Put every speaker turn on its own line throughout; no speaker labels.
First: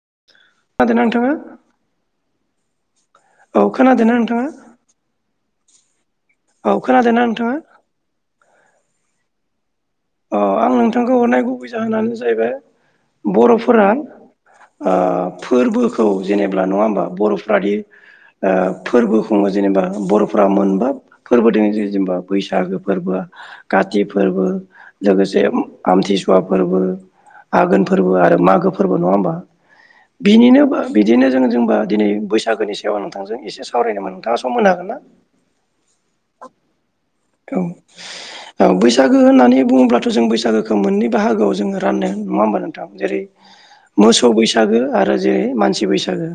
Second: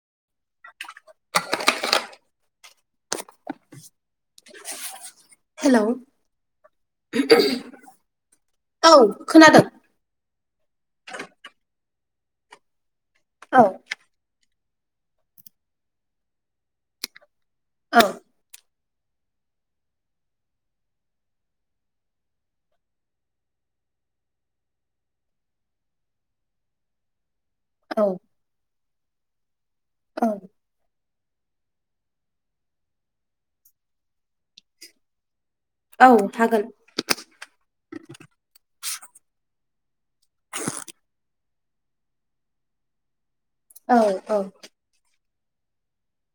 [unintelligible] औ खोनादोना नोंथाङा
हेलौ
औ खोनादोंना नोंथाङा
औ खोनादों
अ आं नोंथांखौ हरनाय गुबै जाहोनानो जाहैबाय
औ
बर'फोरा ओ फोरबोखौ जेनेब्ला नङा होमबा बर'फ्रादि
औ
ओ फोरबो खुङो जेनेबा बर'फ्रा मोनबा फोरबोदों जेनबा बैसागो फोरबो का थि फोरबो लोगोसे आमथिसुवा फोरबो आघोन
औ
फोरबो आरो मागो फोरबो नङा होमबा
औ
बिनिनो बा बिदिनो जों जों होमबा दिनै बैसागोनि सायाव नोंथांजों एसे सावरायनोमोन नोंथाङा सम होनो हागोन ना?
औ हागोन
औ औ बैसागो होननानै बुङोब्लाथ' जों बैसागोखो मोननै बाहागोआव जोङो रानो नुवा होमबा नोंथां। जेरै
औ
मोसौ
औ
बैसागो आरो जेरै मानसि बैसागो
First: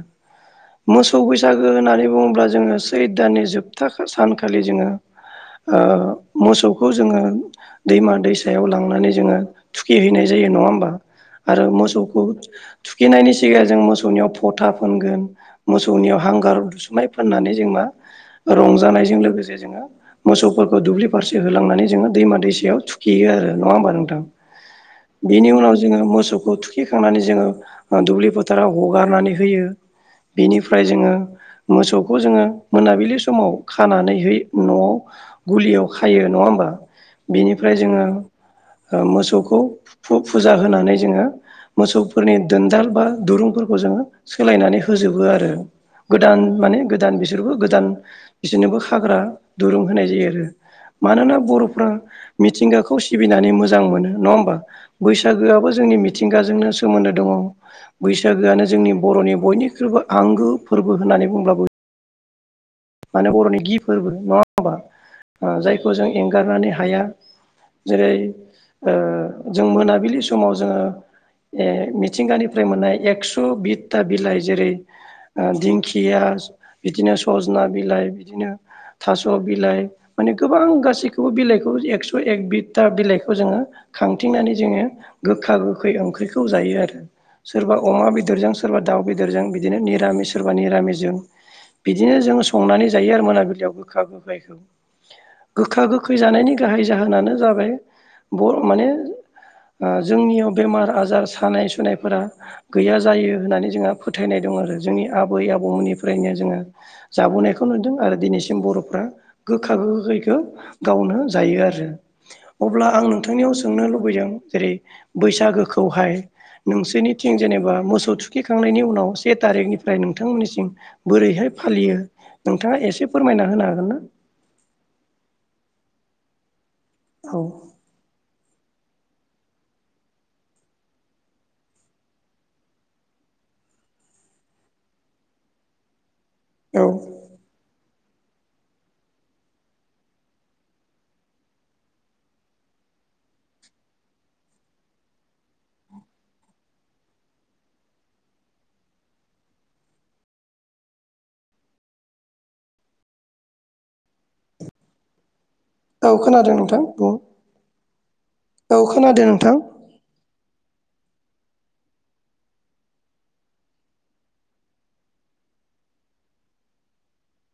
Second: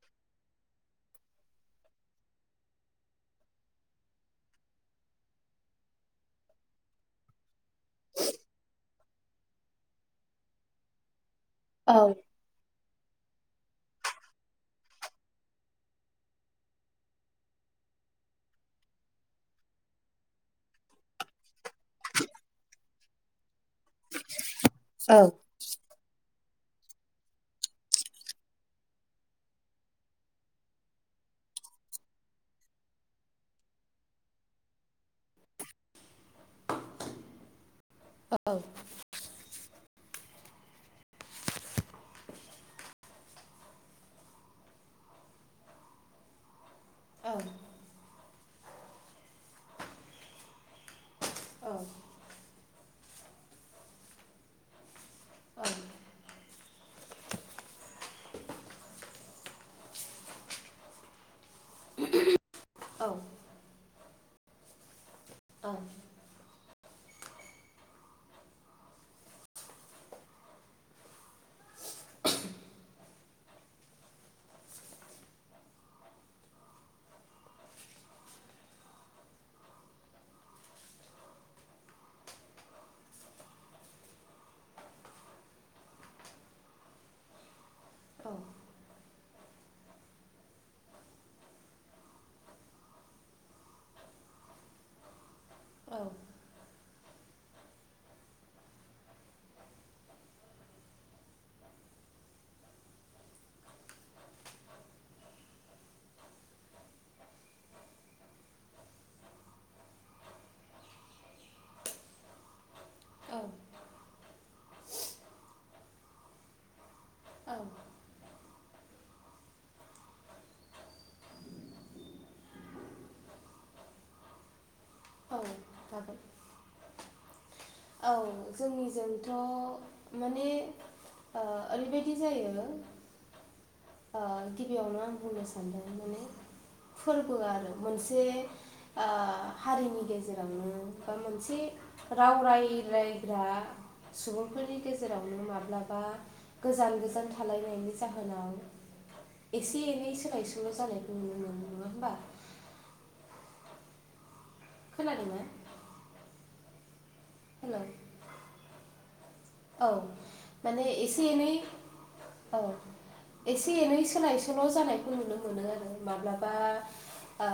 मोसौ बैसागो होनानै बुङोब्ला जोङो सैद दाननि जोबथा सानखालि जोङो ओ मोसौखौ जोङो दैमा दैसायाव लांनानै जोङो थुखि हैैनाय जायो नङा होमबा आरो
औ
मोसौखौ थुखैनायनि सिगां जों मोसौनियाव फथा फोनगोन मोसौनियाव हांगार [unintelligible] फोननानै जों मा रंजानायजों लोगोसे जोङो मोसौफोरखौ दुब्लि फारसे होलांनानै जोङो दैमा दैसायाव थुखेयो आरो नङा होमबा नोंथां
औ
बेनि उनाव जोङो मोसौखौ थु खैखांनानै जोङो ओ दुब्लि फोथाराव हगारनानै होयो। बेनिफ्राय जोङो मोसौखौ जोङो मोनाबिलि समाव खानानैहै न'आव गलियाव खायो नवा होमबा बेनिफ्राय जोङो ओ मोसौ खौ फु-फुजा होनानै जोङो मोसौफोरनि दोनदाल बा दुरुंफोरखौ जोङो सोलायनानै होजोबो आरो। गोदान माने गोदान बिसोरबो गोदान बिसोनोबो हाग्रा दुरुं होनाय जायो आरो। मानोना बर'फ्रा मिथिंगाखौ सिबिनानै मोजां मोनो नवा होमबा बैसागोआबो जोंनि मिथिंगाजोंनो सोमोन्दो दङ'। बैसागोआनो जोंनि बर'नि बयनिख्रुइबो आंगो फोरबो होननानै बुंब्लाबो
औ
मानो बर'नि गि फोरबो नवा होमबा ओ जायखौ जों एंगारनानै हाया। जेरै ओ जों मोनाबिलि समाव जोङो ए मिथिंगानिफ्राय मोननाय एक्स' बिता बिलाइ जेरै ओ दिंखिया बिदिनो सजना बिलाइ बिदिनो थास' बिलाइ माने गोबां गासैखौबो बिलाइखौ एकस' एक बिता बिलाइखौ जोङो खांथिंनानै जोङो गोखा गोखै ओंख्रिखौ जायो आरो। सोरबा अमा बेदरजों सोरबा दाउ बेदरजों बिदिनो निरामिस सोरबा निरामिसजों बिदिनो जों संनानै जायो आरो मोनाबिलियाव गोखा गोखै गोखा गोखै जानायनि गाहाइ जाहोन जाहोनानो जाबाय बर माने ओ जोंनियाव बेमार आजार सानाय सुनायफोरा गैया जायो होननानै जोंहा फोथायनाय दं। दं आरो जोंनि आबै आबौमोननिफ्रायनो जोङो जाबोनायखौ नुदों आरो दिनैसिम बर'फ्रा गोखा गोखैखौ गावनो जायो आरो। अब्ला आं नोंथांनियाव सोंनो लुबैदों जेरै बैसागोखौहाय नोंसोरनि थिं
औ
जेनेबा मोसौ थुखैखांनायनि उनाव से थारिखनिफ्राय नोंथांमोननिसिम बोरैहाय फालियो? नोंथाङा एसे फोरमायना होनो हागोन ना?
औ जागोन।
औ।
औ जोंनिजोंथ' माने ओ ओरैबायदि जायो गिबियावनो आं बुंनो सानदों माने
औ
फोरबो आरो। मोनसे हारिनि गेजेरावनो बा मोनसे राव राय इरायग्रा सुबुंफोरनि गेजेरावनो माब्लाबा गोजान गोजान थालाय नि जाहोनाव एसे एनै सोलाय सोल' जानायखौ नुनो मोनो नङा होमबा? खोनादोंना?
औ [unintelligible]
होलाय
औ खोनादों। नोंथां
औ माने एसे एनै औ एसे एनै सोलाय सोल' जानायखौ नुनो मोनो आरो माब्लाबा आ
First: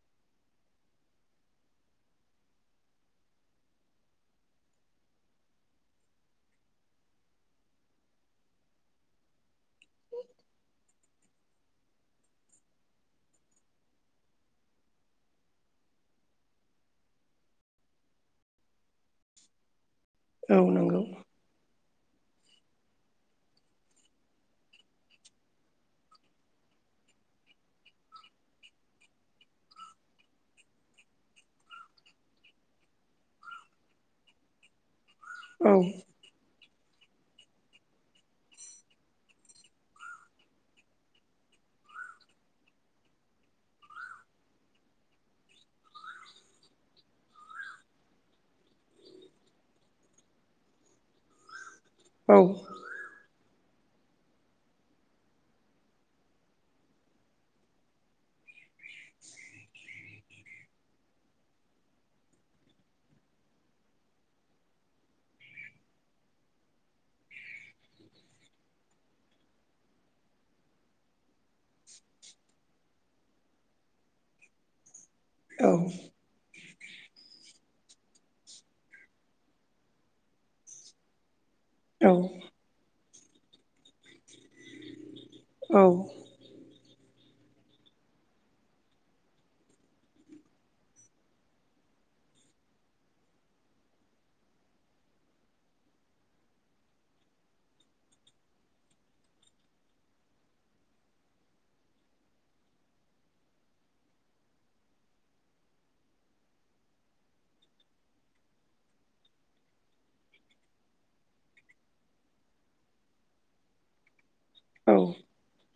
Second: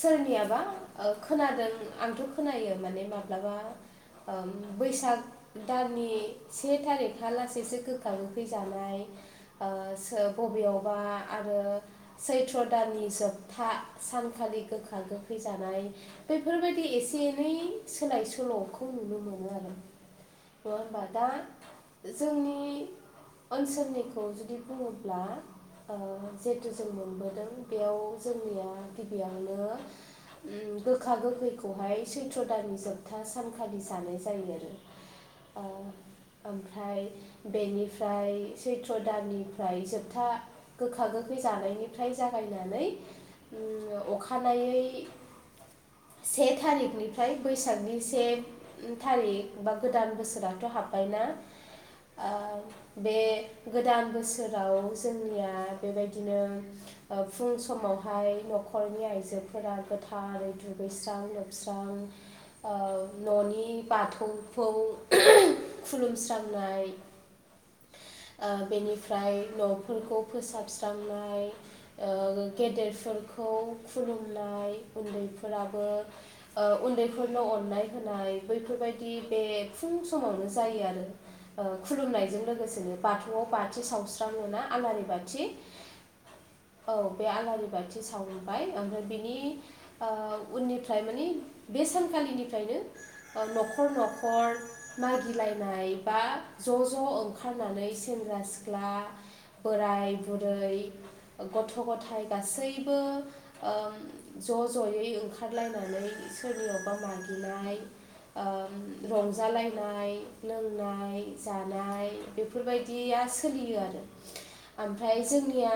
सोरनियाबा खोनादों आंथ' खोनायो माने माब्लाबा ओ बैसाग दाननि से थारिख हा लासैसो गोखा होखैजानाय ओ सो बेयाव आरो सैथ्र' दाननि जोबथा सानखालि गोखा गोखै जानाय बेफोरबायदि एसे एनै सोलाय सोल'खौ नुनो मोनो आरो
औ
नङा होनबा
नंगौ
दा जोंनि ओनसोलनिखौ जुदि बुङोब्ला ओ जिहेथु जों मोनबोदों बेयाव जोंनिया गिबियावनो ओम गोखा गोखैखौहाय सैथ्र' दाननि जोबथा सानखालि जानाय जायो आरो
औ
ओ ओमफ्राय बेनिफ्राय सैथ्र' दाननिफ्राय जोबथा गोखा गोखै जानायनिफ्राय जागायनानै अखानायै से थारिखनिफ्राय बैसागनि से थारिक बा गोदान बोसोर जाथ' हाब्बायना
औ
ओ बे गोदान बोसोराव जोंनिया बेबायदिनो फुं ओ समावहाय नख नखरनि आइजोफोरा गोथारै दुगैस्रां लोबस्रां ओ न'नि बाथौखौ खुलुमस्रांनाय -
[inaudible]
ओ बेनिफ्राय न'फोरखौ फोसाबस्रांनाय ओ गेदेरफोर खौ खुलुमनाय
औ
उन्दैफोराबो ओ उन्दैफोरनो अननाय होनाय बैफोरबायदि बे फुं समावनो जायो आरो ओ
औ
खुलुमनायजों लोगोसेनो बाथौआव बाथि सावस्राां मोना आलारि बाथि
औ
औ बे आलारि बाथि सावबाय ओमफ्राय बिनि ओ उननिफ्राय माने बे सानखालिनिफ्रायनो ओ नखर नखर मागिलायनाय बा ज' ज' ओंखारनानै सेंग्रा सिख्ला बोराय बुरै गथ' गथाइ गासैबो ओ ज' ज' यै ओंखारलायनानै सोरनियावबा मागिनाय ओ रंज जालायनाय लोंनाय जानाय बेफोरबायदिया सोलियो आरो
औ
ओमफ्राय जोंनिया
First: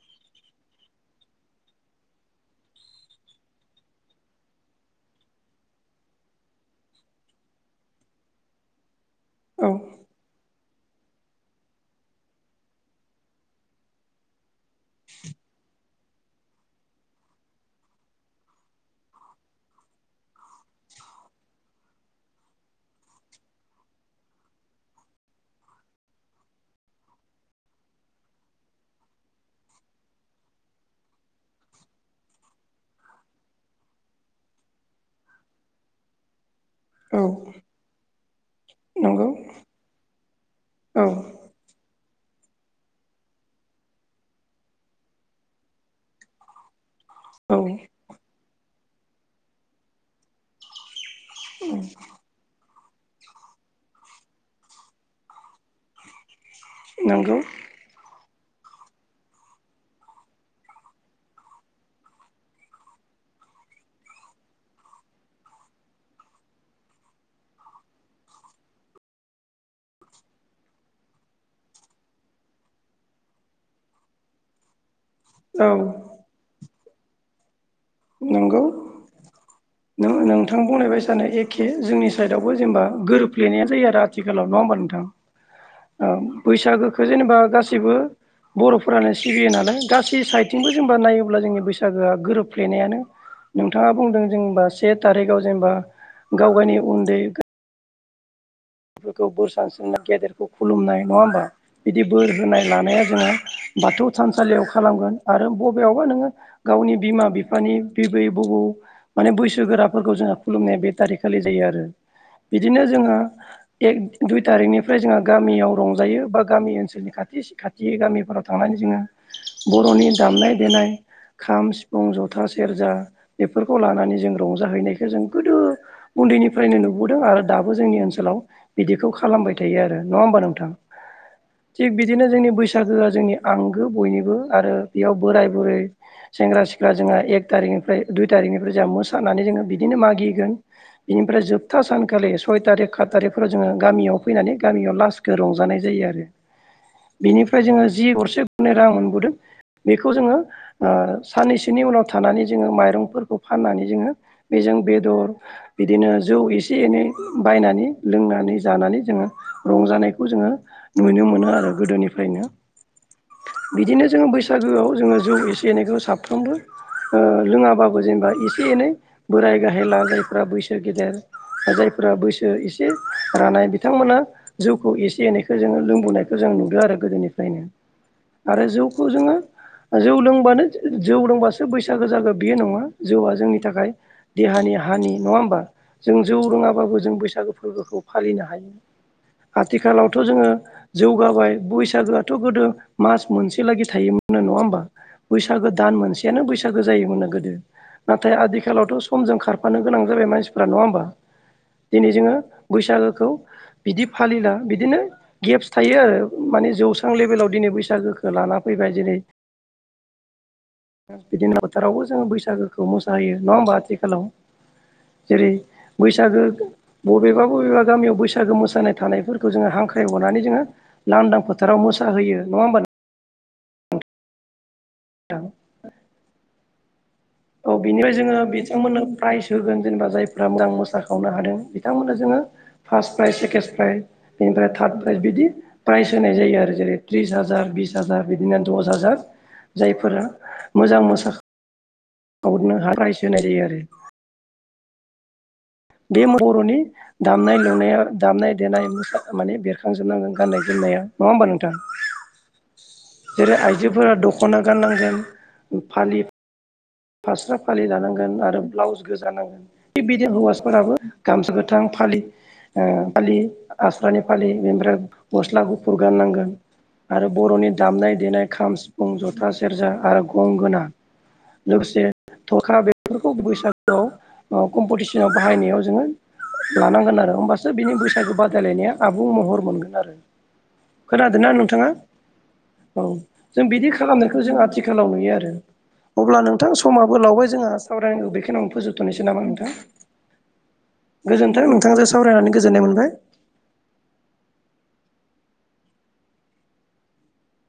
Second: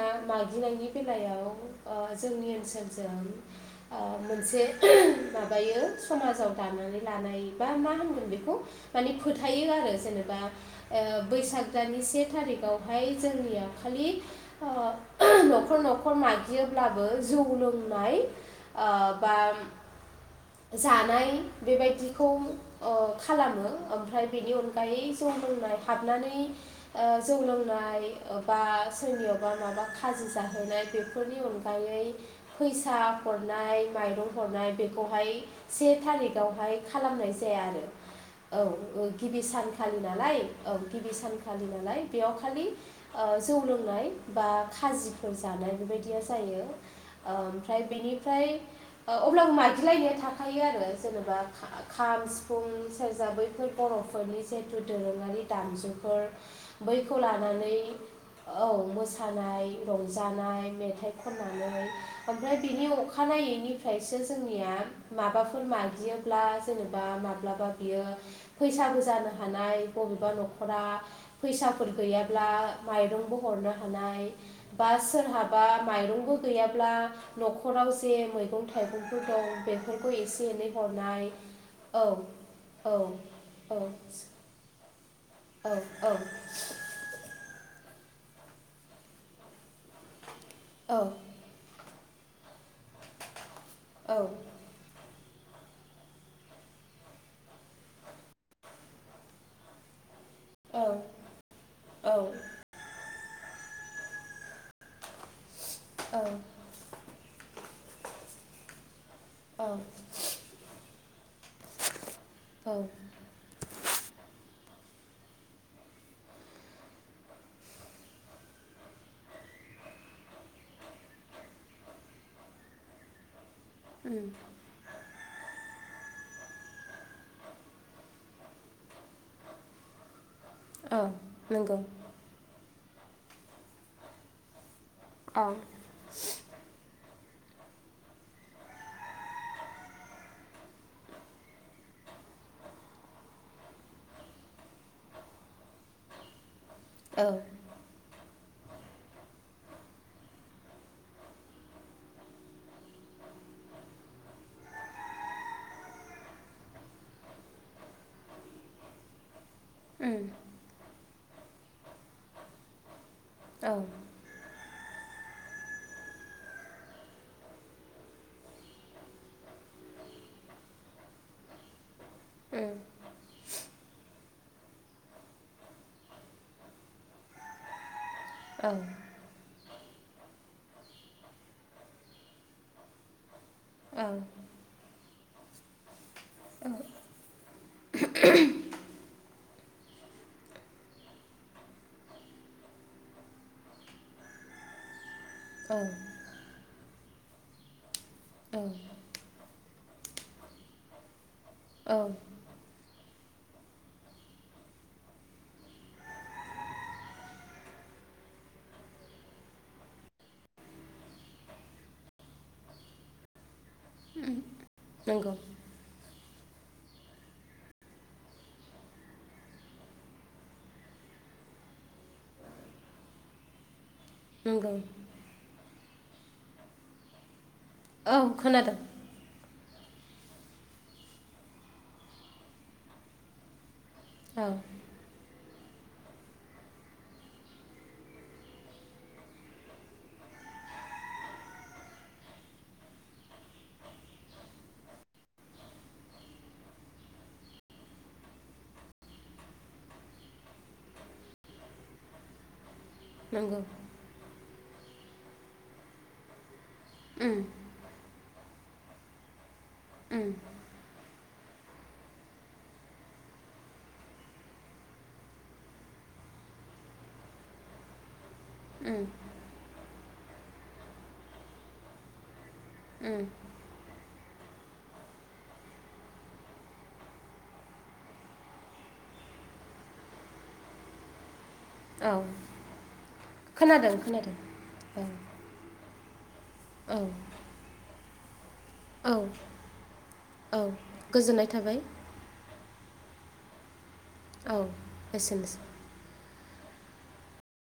[inaudible] माबायो समाजाव दानानै लानाय बा मा होनगोन बेखौ खौ माने
औ
फोथायो आरो जेनेबा ओ बैसाग दाननि से थारिखावहाय जोंनिया खालि ओ न'खर न'ख खर मागियोब्लाबो जौ लोंनाय ओ बा जानाय बेबायदिखौ ओ खालामो ओमफ्राय बेनि अनगायै जौ लोंनाय हाबनानै ओ जौ लोंनाय ओ बा सोरनियावबा माबा खाजि जाहैनाय बेफोरनि अनगायै फैसा हरनाय माइरं हरनाय बेखौहाय से थारिखावहाय
औ
खालामनाय जाया आरो औ ओ
नंगौ
गिबि सानखालि नालाय औ
औ
गिबि सानखालि नाला लाय बेयाव खालि ओ जौ लोंनाय बा खाजिफोर जानाय बेबायदिया जायो ओ
औ
ओमफ्राय बेनिफ्राय ओ अब्लाबो मागिलायनाया थाखायो आरो जेनेबा खा खाम सिफुं सेरजा बैफोर बर'फोरनि जिहेथु दोरोङारि दामजुफोर बैखौ
नंगौ
लानानै औ मोसानाय रंजानाय मेथाइ खननानै ओमफ्राय बिनि अखाना यै निफ्रायसो जोंनिया माबाफोर मागियोब्ला जेनेबा माब्लाबा बियो फैसाबो जानो हानाय बबेबा न'खरा फैसाफोर गैयाब्ला माइरंबो हरनो हानाय बा सोरहाबा
औ
माइरंबो गैयाब्ला न'ख खराव जे
नंगौ
मैगं थाइगंफोर दं
नों
बेफोरखौ एसे
नोंथां
एनै
बुंनाय बायसानो
हरनाय
एखे
औ
जोंनि साइडआवबो जेनेबा
औ
गोरोबफ्लेनाया
औ
जायो आरो आथिखालाव नङा होमबा नोंथां ओ
औ
बैसागोखौ जेनेबा गासिबो बर'फोरानो सिबियो नालाय गासै सायेदथिंबो
औ
जेनबा नायोब्ला जोंनि बैसागुआ गोरोब फ्लेनायानो नोंथाङा बुंदों जोंबा से थारिखाव जेनेबा गाव गायनि उन्दै फोरखौ बोर सारस्रिनाय गेदेरखौ
औ
खुलुमनाय नङा होमबा बिदि
औ
बोर होनाय लानाया जोङो बाथौ थानसालियाव खालामगोन आरो ब बेयावबो
औ
नोङो गावनि बिमा बिफानि बिबै बबौ माने
औ
बैसोगोराफोरखौ जोङो खुलुमनाया बे थारिकखालि जायो आरो
औ
बिदिनो जोङो दुइ थारिकनिफ्राय जोङो गामियाव रंजायो बा गामि ओनसोलनि खाथि खाथि गामिफोराव थांनानै जोङो बर'नि दामनाय देनाय खाम सिफुं जथा सेरजा बेफोरखौ लानानै जों रंजाहैनायखौ जों गोदो उन्दैनिफ्रायनो नुबोदों आरो दाबो जोंनि ओनसोलाव बिदिखौ खालामबाय थायो आरो नङा होमबा नोंथां
औ नंगौ
थिग बिदिनो जोंनि बैस बैसागुआ जोंनि आंगो बयनिबो आरो बेयाव
औ
बोराय बुरै सेंग्रा सिख्ला जोङो एक टारिकनिफ्राय दुइ टारिकनिफ्राय जोंहा मोसानानै जोङो बिदिनो मागिगोन बिनिफ्राय जोबथा सानखालि सय टारिक खाद टारिक फोराव जोङो गामियाव फैनानै गामियाव लासखौ रंजानाय जायो आरो
औ
बिनिफ्राय जोङो जि गरसे गरनै रां मोनबोदों बेखौ जोङो ओ साननैसोनि उनाव थानानै जोङो माइरंफोरखौ फाननानै जोङो बेजों जों बेदर बिदिनो जौ एसे एनै बायनानै लोंनानै जानानै जोङो
उम
रंजानायखौ जोङो। नुनो मोनो आरो गोदोनिफ्रायनो
औ
बिदिनो जोङो बैसागोआव जोङो। जौ एसे एनैखौ साफ्रोमबो लोङाबाबो जेनेबा एसे एनै बोराइ गाहाय लाद। [unintelligible] जायफ बैसो गेदेर आरो जायफ्रा बैसो
उम
एसे रानाय बिथांमोना। जौखौ एसे एनैखौ जोङो लोंबोनायखौ जों नुदो आरो गोदोनिफ्रायनो। आरो
औ
जौखौ जोङो। जौ लोंबानो जौ लोंबासो बैसागो जागो बियो नङा जौआ जोंनि। थाखाय
औ
देहानि हानि नङा होमबा जों जौ रोङाबाबो जों बैसागु। फोरबोखौ फालिनो हायो। आथिखालावथ' जोङो जौगाबाय बैसागोआथ' गोदो मास मोनसे लागि थायोमोन। होनो नङा होमबा बैसागो
औ
दान मोनसेयानो बैसागो जायोमोन्नो गोदो। नाथाय आदिखालावथ' समजों खारफानो गोनां जाबाय मानसिफोरा नङा होमबा
औ
दिनै जोङो। बैसागोखौ। बिदि फालिला बिदिनो गेप्स थायो आरो माने जौस्रां लेभेलाव दिनै बैसागोखौ लाना फै दिनै। बिदिनो फोथारावबो जोङो बैसागोखौ मोसाहोयो नङा होमबा आथिखालाव।
नंगौ
जेरै बैसागो। [unintelligible] बबेबा बबेबा गामियाव बैसागो मोसानाय थानायफोरखौ जोङो हांख्राय हरनानै जोङो लांदां फोथाराव मोसाह होयो। नङा होमबा।
नंगौ।
औ। औ बिनिफ्राय जोङो बिथांमोननो प्राइज। होगोन जेनेबा जायफ्रा मोजां मोसाखावनो हादों बिथांमोननो जोङो फार्स्ट प्राइज सेकेण्ड प्राइज।
औ
बेनिफ्राय थार्द प्राइज बिदि प्राइस होनाय जायो आरो जेरै त्रिस हाजार बिस हाजार बिदिनो दस हाजार जायफोरा मोजां मोसा गावनो हा राइस होनाय जायो आरो। बे बरनि दामनाय लुनायाव दामनाय देनाय मुसा माने बेरखांजोबनांगोन गाननाय जोमनाय। नाया नङा होमबा नोंथां? जेरै
नंगौ
आइजोफोरा दखना गाननांगोन फालि
उम
फास्रा फालि लानांगोन आरो ब्लाउस गोजानांगोन थि बिदि
उम
हौवासाफोराबो गामसा गोथां फालि ओ फालि आस्रानि फालि बेनिफ्राय गस्ला गुफुर गाननांगोन। आरो बरनि दामनाय देनाय खाम
उम
सिफुं जथा सेरजा आरो गं गोना लोगोसे थख्रा
उम
बेफोरखौ बैसागुआव कम्पिटिसनाव बाहायनायाव जोङो लानांगोन आरो होमबासो बिनि बैसागु बादायलायनाया आबुं महर मोनगोन आरो। खोनादों ना नोंथां? नङा
औ
औ जों बिदि
खोनादों खोनादों
खालामनायखौ जों
औ
आथिखालाव नुयो आरो अब्ला
औ
समाबो लावबाय जोंहा साबरायखौ बेखौनो
औ
फोजोबथनोसै नामा नोंथां
औ गोजोननाय
गोजोन्थों
थाबाय
नोंथांजों सावरायनानै गोजोननाय मोनबाय।
औ एसेनोसै।